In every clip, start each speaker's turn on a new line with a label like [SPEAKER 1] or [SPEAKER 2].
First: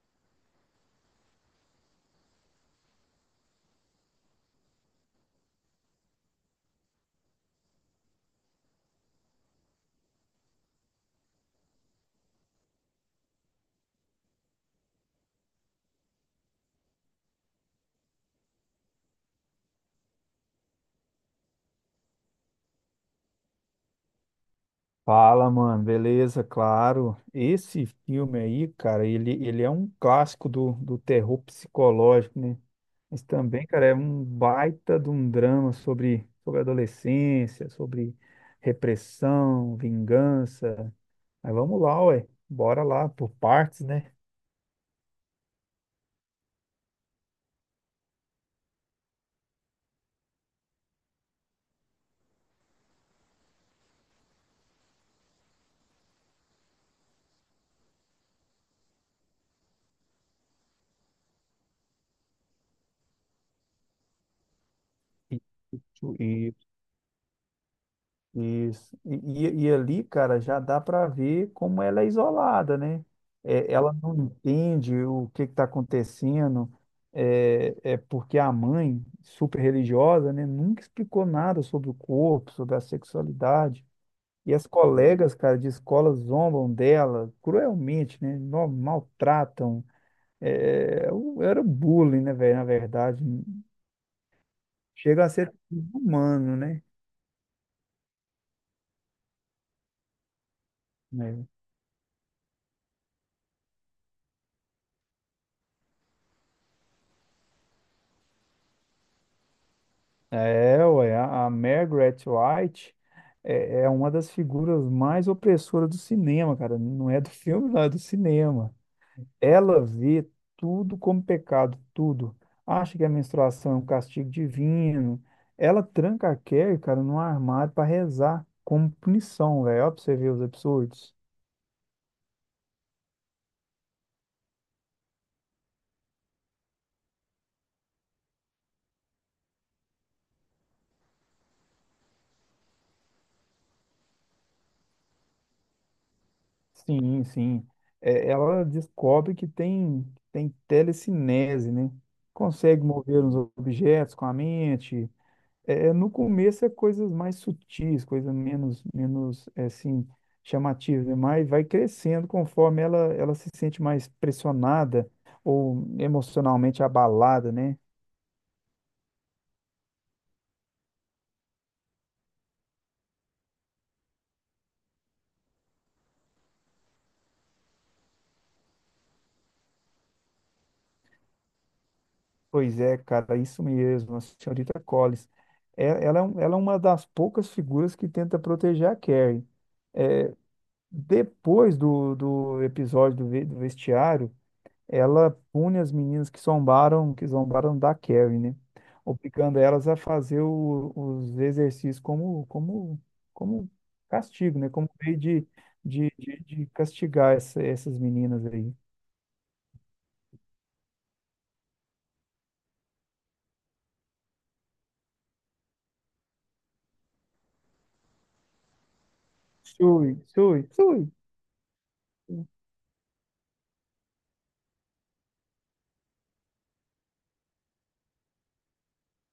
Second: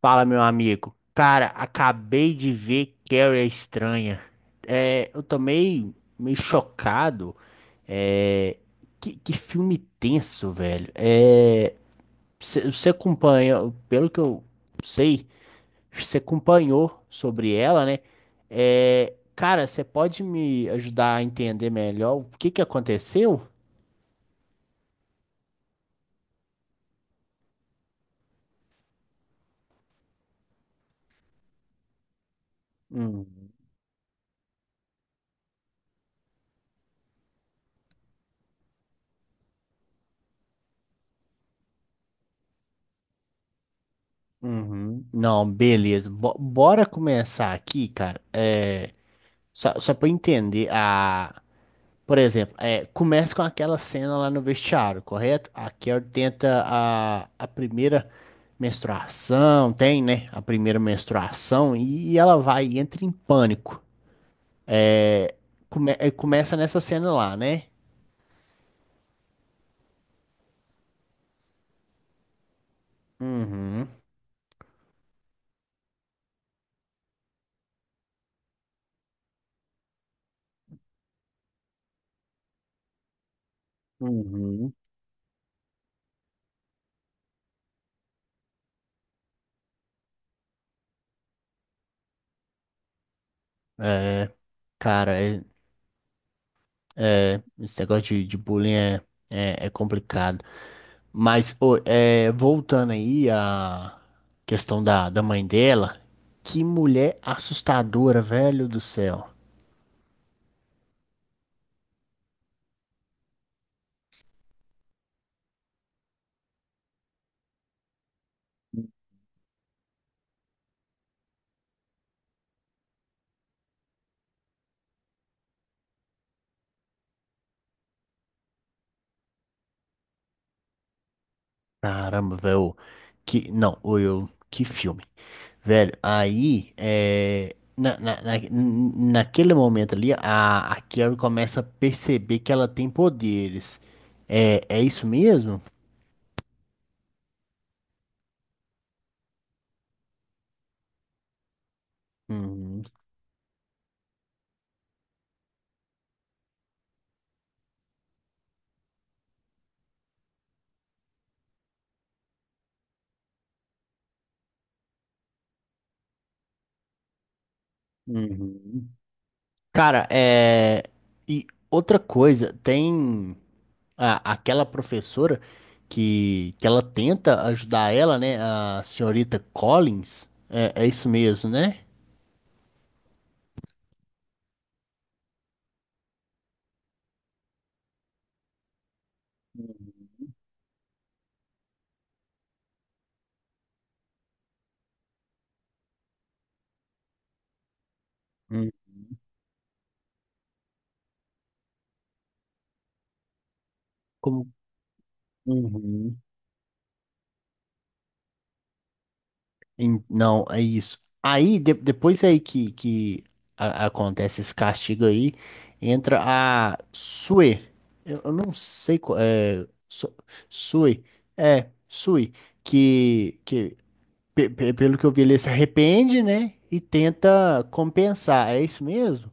[SPEAKER 1] Fala, meu amigo. Cara, acabei de ver Carrie a Estranha. É, eu tomei meio chocado. É, que filme tenso, velho. Você acompanha, pelo que eu sei, você acompanhou sobre ela, né? É, cara, você pode me ajudar a entender melhor o que aconteceu?
[SPEAKER 2] Fala, mano, beleza, claro. Esse filme aí, cara, ele é um clássico do terror psicológico, né? Mas
[SPEAKER 1] Uhum,
[SPEAKER 2] também, cara, é um baita de um drama sobre, sobre adolescência, sobre repressão, vingança. Mas vamos lá, ué, bora lá, por partes, né?
[SPEAKER 1] uhum. Não, beleza. Bora começar aqui, cara. Só pra eu entender, a... por exemplo, começa com aquela cena lá no vestiário, correto? A Carol tenta a primeira menstruação, tem, né? A primeira menstruação e ela vai e entra em pânico. É,
[SPEAKER 2] E,
[SPEAKER 1] começa nessa cena lá, né?
[SPEAKER 2] Isso. E ali, cara, já dá para ver como ela é isolada, né? É,
[SPEAKER 1] Uhum,
[SPEAKER 2] ela não entende o que está acontecendo, é, é porque a mãe, super religiosa, né, nunca explicou nada sobre o corpo, sobre a sexualidade. E as
[SPEAKER 1] uhum.
[SPEAKER 2] colegas, cara, de escola zombam dela cruelmente, né? Maltratam. É, era bullying, né, velho? Na verdade,
[SPEAKER 1] É, cara,
[SPEAKER 2] chega a
[SPEAKER 1] é,
[SPEAKER 2] ser humano, né?
[SPEAKER 1] esse negócio de bullying é complicado. Mas,
[SPEAKER 2] É.
[SPEAKER 1] pô, voltando aí à questão da mãe dela, que mulher assustadora, velho do céu.
[SPEAKER 2] É, ué, a Margaret White é uma das figuras mais opressoras do cinema, cara. Não é do filme, não, é do cinema. Ela vê tudo como pecado, tudo. Acha que a menstruação é um castigo divino. Ela tranca a Carrie, cara, num armário para rezar, como punição, velho. Ó, pra você ver os absurdos.
[SPEAKER 1] Caramba, velho. Que, não, ô, eu, que filme. Velho, aí, naquele momento ali, a Carrie começa a perceber que ela tem poderes. É, é isso mesmo?
[SPEAKER 2] Sim, sim. É, ela descobre tem telecinese, né?
[SPEAKER 1] Uhum,
[SPEAKER 2] Consegue mover os objetos com a mente. É, no começo é coisas mais sutis, coisas menos, menos é, assim, chamativas, né? Mas vai crescendo conforme ela se sente mais pressionada ou emocionalmente abalada, né?
[SPEAKER 1] uhum. Cara, é. E outra coisa, tem. Aquela professora que ela tenta ajudar ela, né? A senhorita Collins. É, é isso mesmo, né?
[SPEAKER 2] Pois é, cara, isso mesmo, a senhorita Collins. É, ela, ela é uma das poucas figuras que tenta proteger a Carrie. Depois do episódio do, do vestiário, ela pune as meninas que zombaram da Carrie, né?
[SPEAKER 1] Uhum.
[SPEAKER 2] Obrigando elas a fazer os exercícios como
[SPEAKER 1] Como-
[SPEAKER 2] castigo, né? Como meio de, de,
[SPEAKER 1] Uhum.
[SPEAKER 2] de, de castigar essas meninas aí.
[SPEAKER 1] Não, é isso. Aí, depois aí que acontece esse castigo aí, entra a Sue. Eu não sei qual é.
[SPEAKER 2] Sui, sui,
[SPEAKER 1] Sue.
[SPEAKER 2] sui.
[SPEAKER 1] É, Sue. Que, que Pelo que eu vi, ele se arrepende, né? E tenta compensar. É isso mesmo?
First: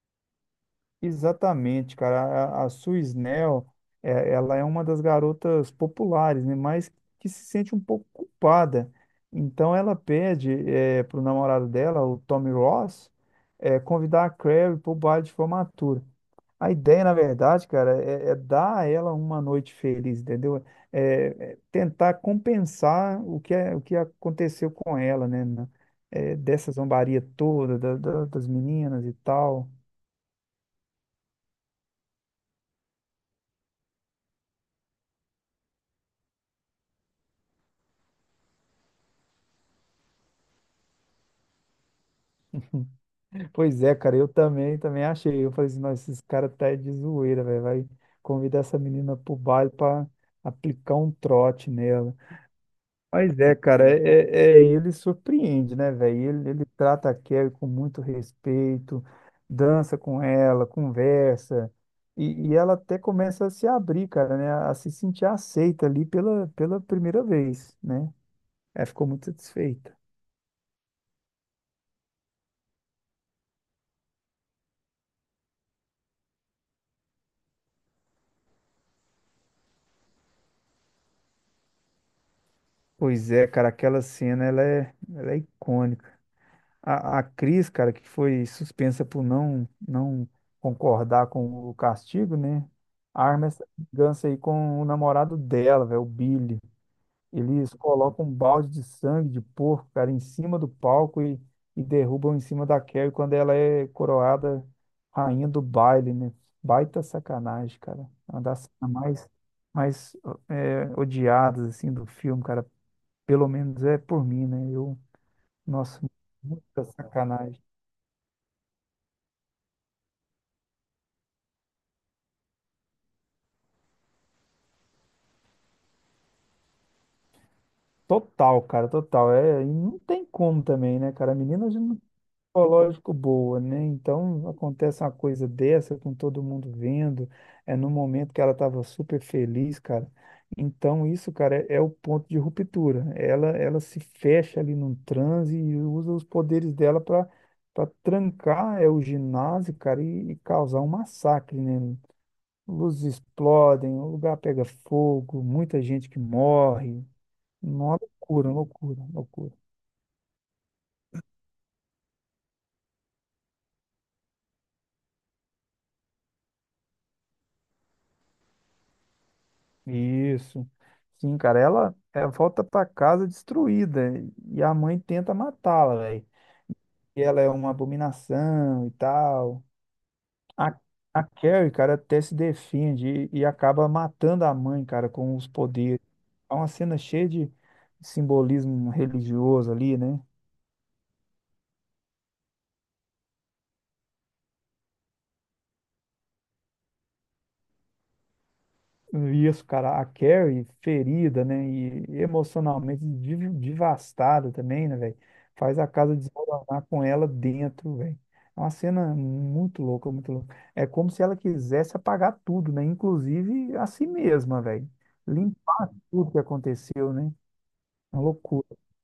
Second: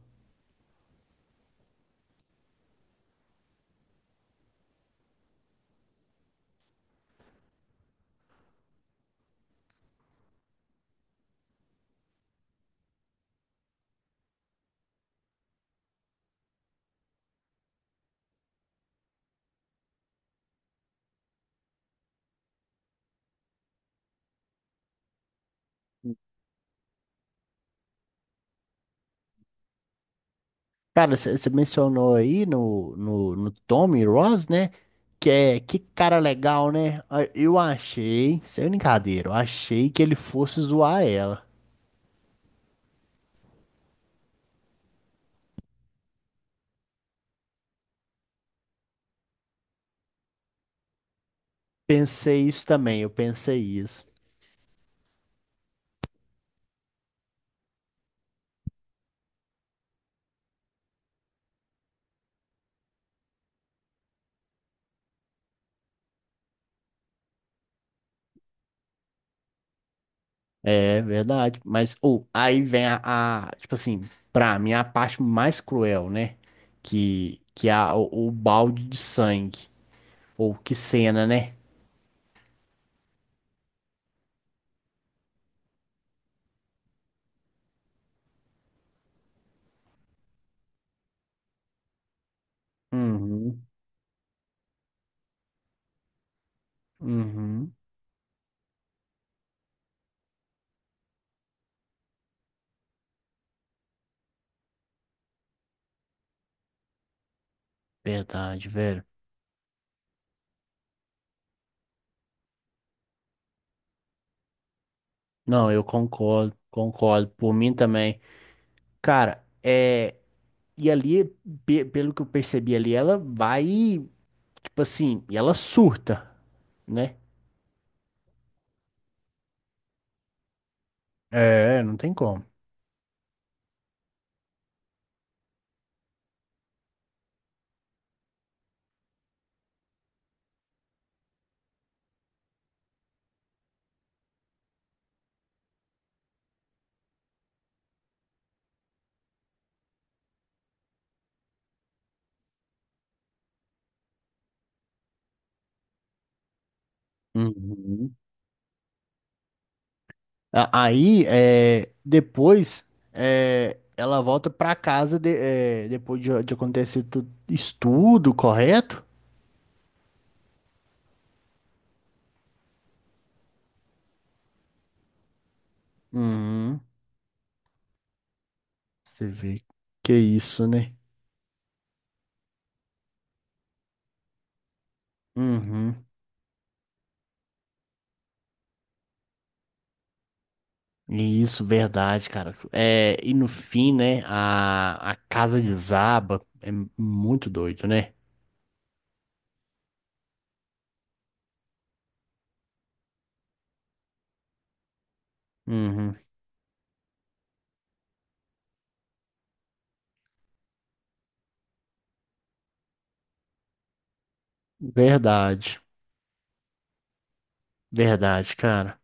[SPEAKER 2] Exatamente, cara. A Suisnel, é, ela é uma das garotas populares, né? Mas que se sente um pouco culpada. Então ela pede é, pro namorado dela, o Tommy Ross, é, convidar a Carrie pro baile de formatura. A ideia, na verdade, cara, é, é dar a ela uma noite feliz, entendeu? É, é tentar compensar o que, é, o que aconteceu com ela, né? É, dessa zombaria toda, das meninas e tal.
[SPEAKER 1] Cara, você mencionou aí no Tommy Ross, né? Que é que cara legal, né? Ah, eu achei, sem brincadeira, eu achei que ele fosse zoar ela.
[SPEAKER 2] Pois é, cara, eu também, também achei. Eu falei assim, nossa, esses caras tá de zoeira, velho. Vai convidar essa menina pro baile pra aplicar um trote nela.
[SPEAKER 1] Pensei isso também, eu
[SPEAKER 2] Mas é,
[SPEAKER 1] pensei
[SPEAKER 2] cara,
[SPEAKER 1] isso.
[SPEAKER 2] é, ele surpreende, né, velho? Ele trata a Kelly com muito respeito, dança com ela, conversa. E ela até começa a se abrir, cara, né? A se sentir aceita ali pela, pela primeira vez, né? Ela ficou muito satisfeita.
[SPEAKER 1] É verdade, mas ou aí vem tipo assim, pra mim a parte mais cruel, né? Que é o balde de sangue. Ou que cena, né?
[SPEAKER 2] Pois é, cara, aquela cena, ela é icônica. A Cris, cara, que foi suspensa por não concordar com o castigo, né? Arma
[SPEAKER 1] Uhum.
[SPEAKER 2] essa vingança aí com o namorado dela, velho, o Billy. Eles
[SPEAKER 1] Uhum.
[SPEAKER 2] colocam um balde de sangue de porco, cara, em cima do palco e derrubam em cima da Carrie quando ela é coroada rainha do baile, né? Baita sacanagem, cara. Uma das
[SPEAKER 1] Verdade,
[SPEAKER 2] cenas
[SPEAKER 1] velho.
[SPEAKER 2] mais, mais é, odiadas, assim, do filme, cara. Pelo menos é por mim, né? Eu,
[SPEAKER 1] Não, eu
[SPEAKER 2] nossa,
[SPEAKER 1] concordo,
[SPEAKER 2] muita
[SPEAKER 1] concordo. Por
[SPEAKER 2] sacanagem.
[SPEAKER 1] mim também. Cara, é. E ali, pelo que eu percebi ali, ela vai, tipo assim, e ela surta, né?
[SPEAKER 2] Total, cara, total. É, e não tem como também, né, cara? A menina já
[SPEAKER 1] É,
[SPEAKER 2] não
[SPEAKER 1] não
[SPEAKER 2] é
[SPEAKER 1] tem como.
[SPEAKER 2] psicológico boa, né? Então acontece uma coisa dessa com todo mundo vendo, é no momento que ela estava super feliz, cara. Então isso, cara, é, é o ponto de ruptura. Ela se fecha ali num transe e usa os poderes dela para trancar é o ginásio, cara, e causar um massacre, né? Luzes explodem, o lugar pega fogo, muita gente que morre, uma
[SPEAKER 1] Uhum.
[SPEAKER 2] loucura, loucura, loucura.
[SPEAKER 1] Aí, é, depois, é, ela volta pra é, depois de acontecer tudo isso tudo, correto?
[SPEAKER 2] Isso. Sim, cara, ela volta pra casa destruída e a mãe tenta matá-la, velho.
[SPEAKER 1] Uhum.
[SPEAKER 2] E ela é uma abominação e
[SPEAKER 1] Você vê
[SPEAKER 2] tal.
[SPEAKER 1] que é isso,
[SPEAKER 2] A,
[SPEAKER 1] né?
[SPEAKER 2] a Carrie, cara, até se defende e acaba matando a mãe, cara, com os poderes.
[SPEAKER 1] Uhum.
[SPEAKER 2] É uma cena cheia de simbolismo religioso ali, né?
[SPEAKER 1] Isso, verdade, cara. É, e no fim, né, a casa desaba. É muito doido, né?
[SPEAKER 2] Isso, cara, a Carrie ferida, né? E emocionalmente devastada também, né, velho? Faz a casa
[SPEAKER 1] Uhum.
[SPEAKER 2] desmoronar com ela dentro, velho. É uma cena muito louca, muito louca. É como se ela quisesse apagar tudo, né? Inclusive a si mesma, velho.
[SPEAKER 1] Verdade,
[SPEAKER 2] Limpar tudo que aconteceu, né? Uma
[SPEAKER 1] verdade,
[SPEAKER 2] loucura.
[SPEAKER 1] cara.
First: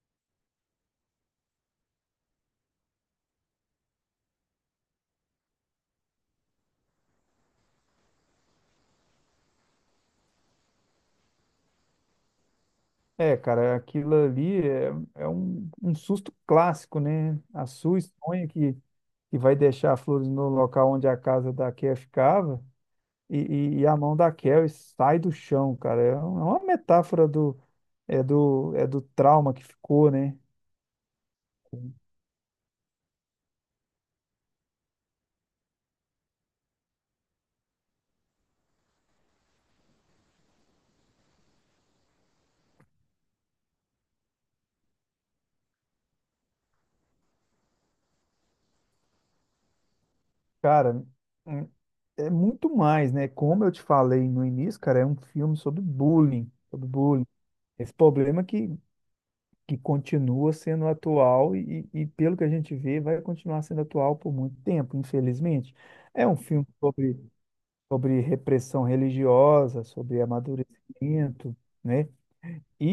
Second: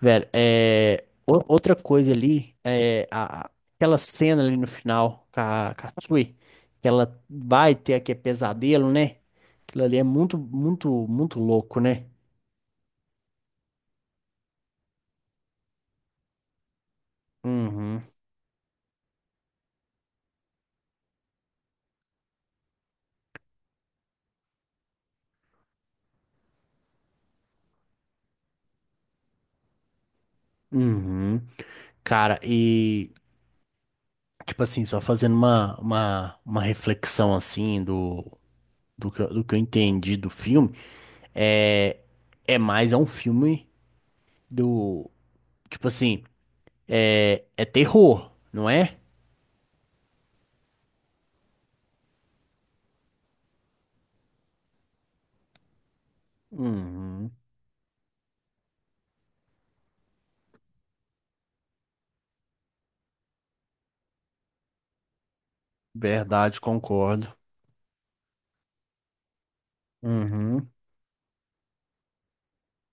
[SPEAKER 1] Velho, é, outra coisa ali, é aquela cena ali no final com com a Tsui, que ela vai ter aquele pesadelo, né? Aquilo ali é muito louco, né?
[SPEAKER 2] É, cara, aquilo ali é, é um, um susto clássico, né? A sua
[SPEAKER 1] Uhum,
[SPEAKER 2] sonha que vai deixar flores no local onde a casa da Carrie ficava. E, e a mão da Carrie sai do chão, cara. É uma metáfora do, é do, é do trauma que ficou, né?
[SPEAKER 1] uhum. Cara, e. Tipo assim, só fazendo uma reflexão assim do, do que eu entendi do filme, é, é mais é um filme do, tipo assim, é, é terror, não é?
[SPEAKER 2] Cara, hum, é muito mais, né? Como eu te falei no início, cara, é um filme sobre bullying, sobre bullying.
[SPEAKER 1] Uhum.
[SPEAKER 2] Esse problema que continua sendo atual e pelo que a gente vê, vai continuar sendo atual por muito tempo, infelizmente. É um
[SPEAKER 1] Verdade,
[SPEAKER 2] filme sobre,
[SPEAKER 1] concordo.
[SPEAKER 2] sobre repressão religiosa, sobre
[SPEAKER 1] Uhum.
[SPEAKER 2] amadurecimento, né? E,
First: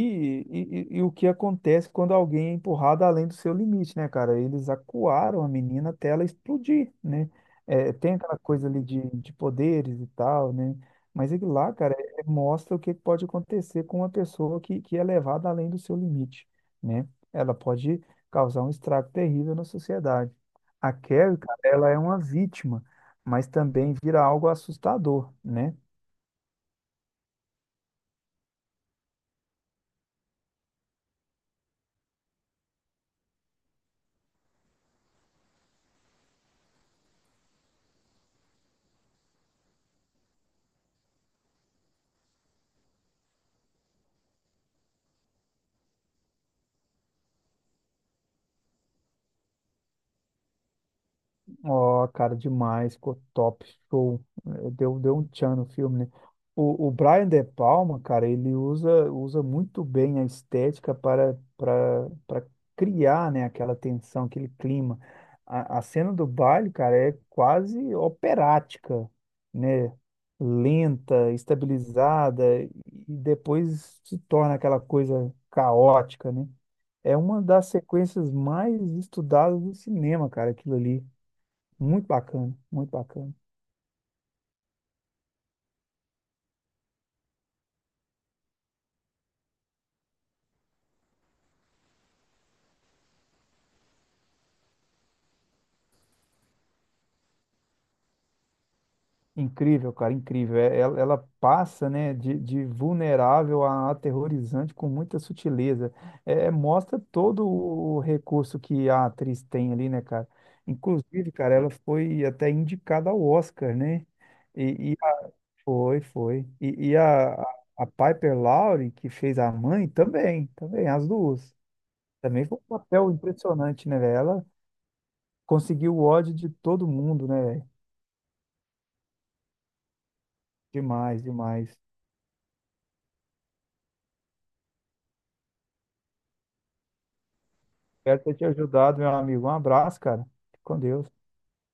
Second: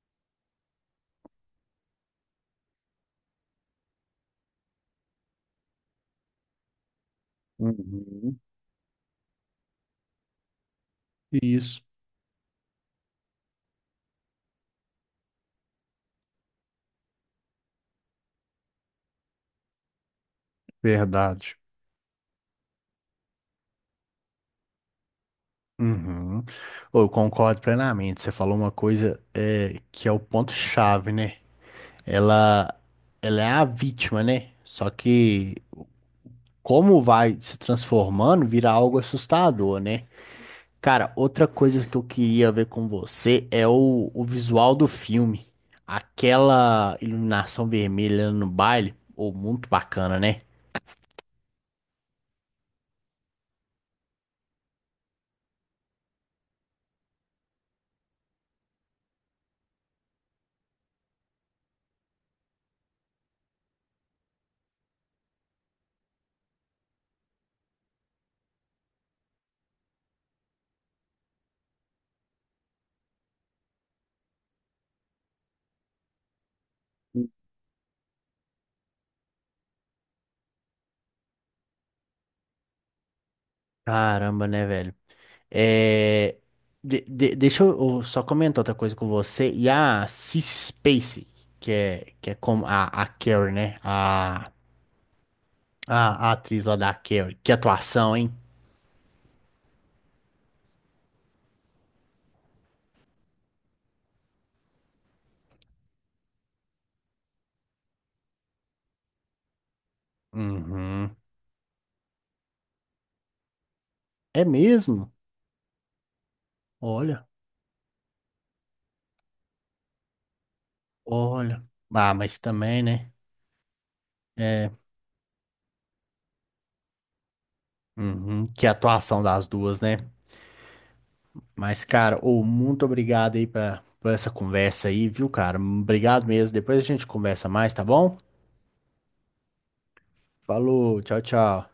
[SPEAKER 2] e, e o que acontece quando alguém é empurrado além do seu limite, né, cara? Eles acuaram a menina até ela explodir, né? É, tem aquela
[SPEAKER 1] Uhum.
[SPEAKER 2] coisa ali de poderes e tal, né? Mas aquilo lá,
[SPEAKER 1] Isso,
[SPEAKER 2] cara, é, mostra o que pode acontecer com uma pessoa que é levada além do seu limite, né? Ela pode causar um estrago terrível na sociedade. A Carrie,
[SPEAKER 1] verdade.
[SPEAKER 2] cara, ela é uma vítima, mas também vira algo assustador, né?
[SPEAKER 1] Uhum. Ô, eu concordo plenamente. Você falou uma coisa é, que é o ponto-chave, né? Ela, ela é a vítima, né? Só que como vai se transformando, vira algo assustador, né? Cara, outra coisa que eu queria ver com você é o visual do filme. Aquela iluminação vermelha no baile, ou muito bacana, né?
[SPEAKER 2] Ó, cara, demais, ficou top, show. Eh, deu um tchan no filme, né? O Brian De Palma, cara, ele usa muito bem a estética para criar, né, aquela tensão, aquele clima. A cena do baile, cara, é quase operática, né? Lenta, estabilizada, e depois se torna aquela coisa caótica, né? É uma das sequências mais estudadas do cinema, cara, aquilo ali. Muito bacana, muito bacana.
[SPEAKER 1] Caramba, né, velho? É, deixa eu só comentar outra coisa com você. E a Cissy Spacek, que é como a Carrie, né? A atriz lá da Carrie. Que atuação, hein?
[SPEAKER 2] Incrível, cara, incrível. Ela, ela passa, né, de vulnerável a aterrorizante com muita sutileza. É, é, mostra todo o recurso que a atriz tem ali, né, cara?
[SPEAKER 1] Uhum.
[SPEAKER 2] Inclusive, cara, ela foi até indicada ao Oscar, né?
[SPEAKER 1] É
[SPEAKER 2] E,
[SPEAKER 1] mesmo?
[SPEAKER 2] foi, foi. E
[SPEAKER 1] Olha.
[SPEAKER 2] a, a Piper Laurie, que fez a mãe, também, também, as duas.
[SPEAKER 1] Olha. Ah, mas
[SPEAKER 2] Também foi um
[SPEAKER 1] também,
[SPEAKER 2] papel
[SPEAKER 1] né?
[SPEAKER 2] impressionante, né, velho? Ela
[SPEAKER 1] É.
[SPEAKER 2] conseguiu o ódio de todo mundo, né, velho?
[SPEAKER 1] Uhum. Que atuação das duas, né?
[SPEAKER 2] Demais, demais.
[SPEAKER 1] Mas, cara, ô, muito obrigado aí pra, por essa conversa aí, viu, cara? Obrigado mesmo. Depois a gente conversa mais, tá bom?
[SPEAKER 2] Espero ter te ajudado, meu amigo. Um abraço, cara. Fique com
[SPEAKER 1] Falou,
[SPEAKER 2] Deus.
[SPEAKER 1] tchau, tchau.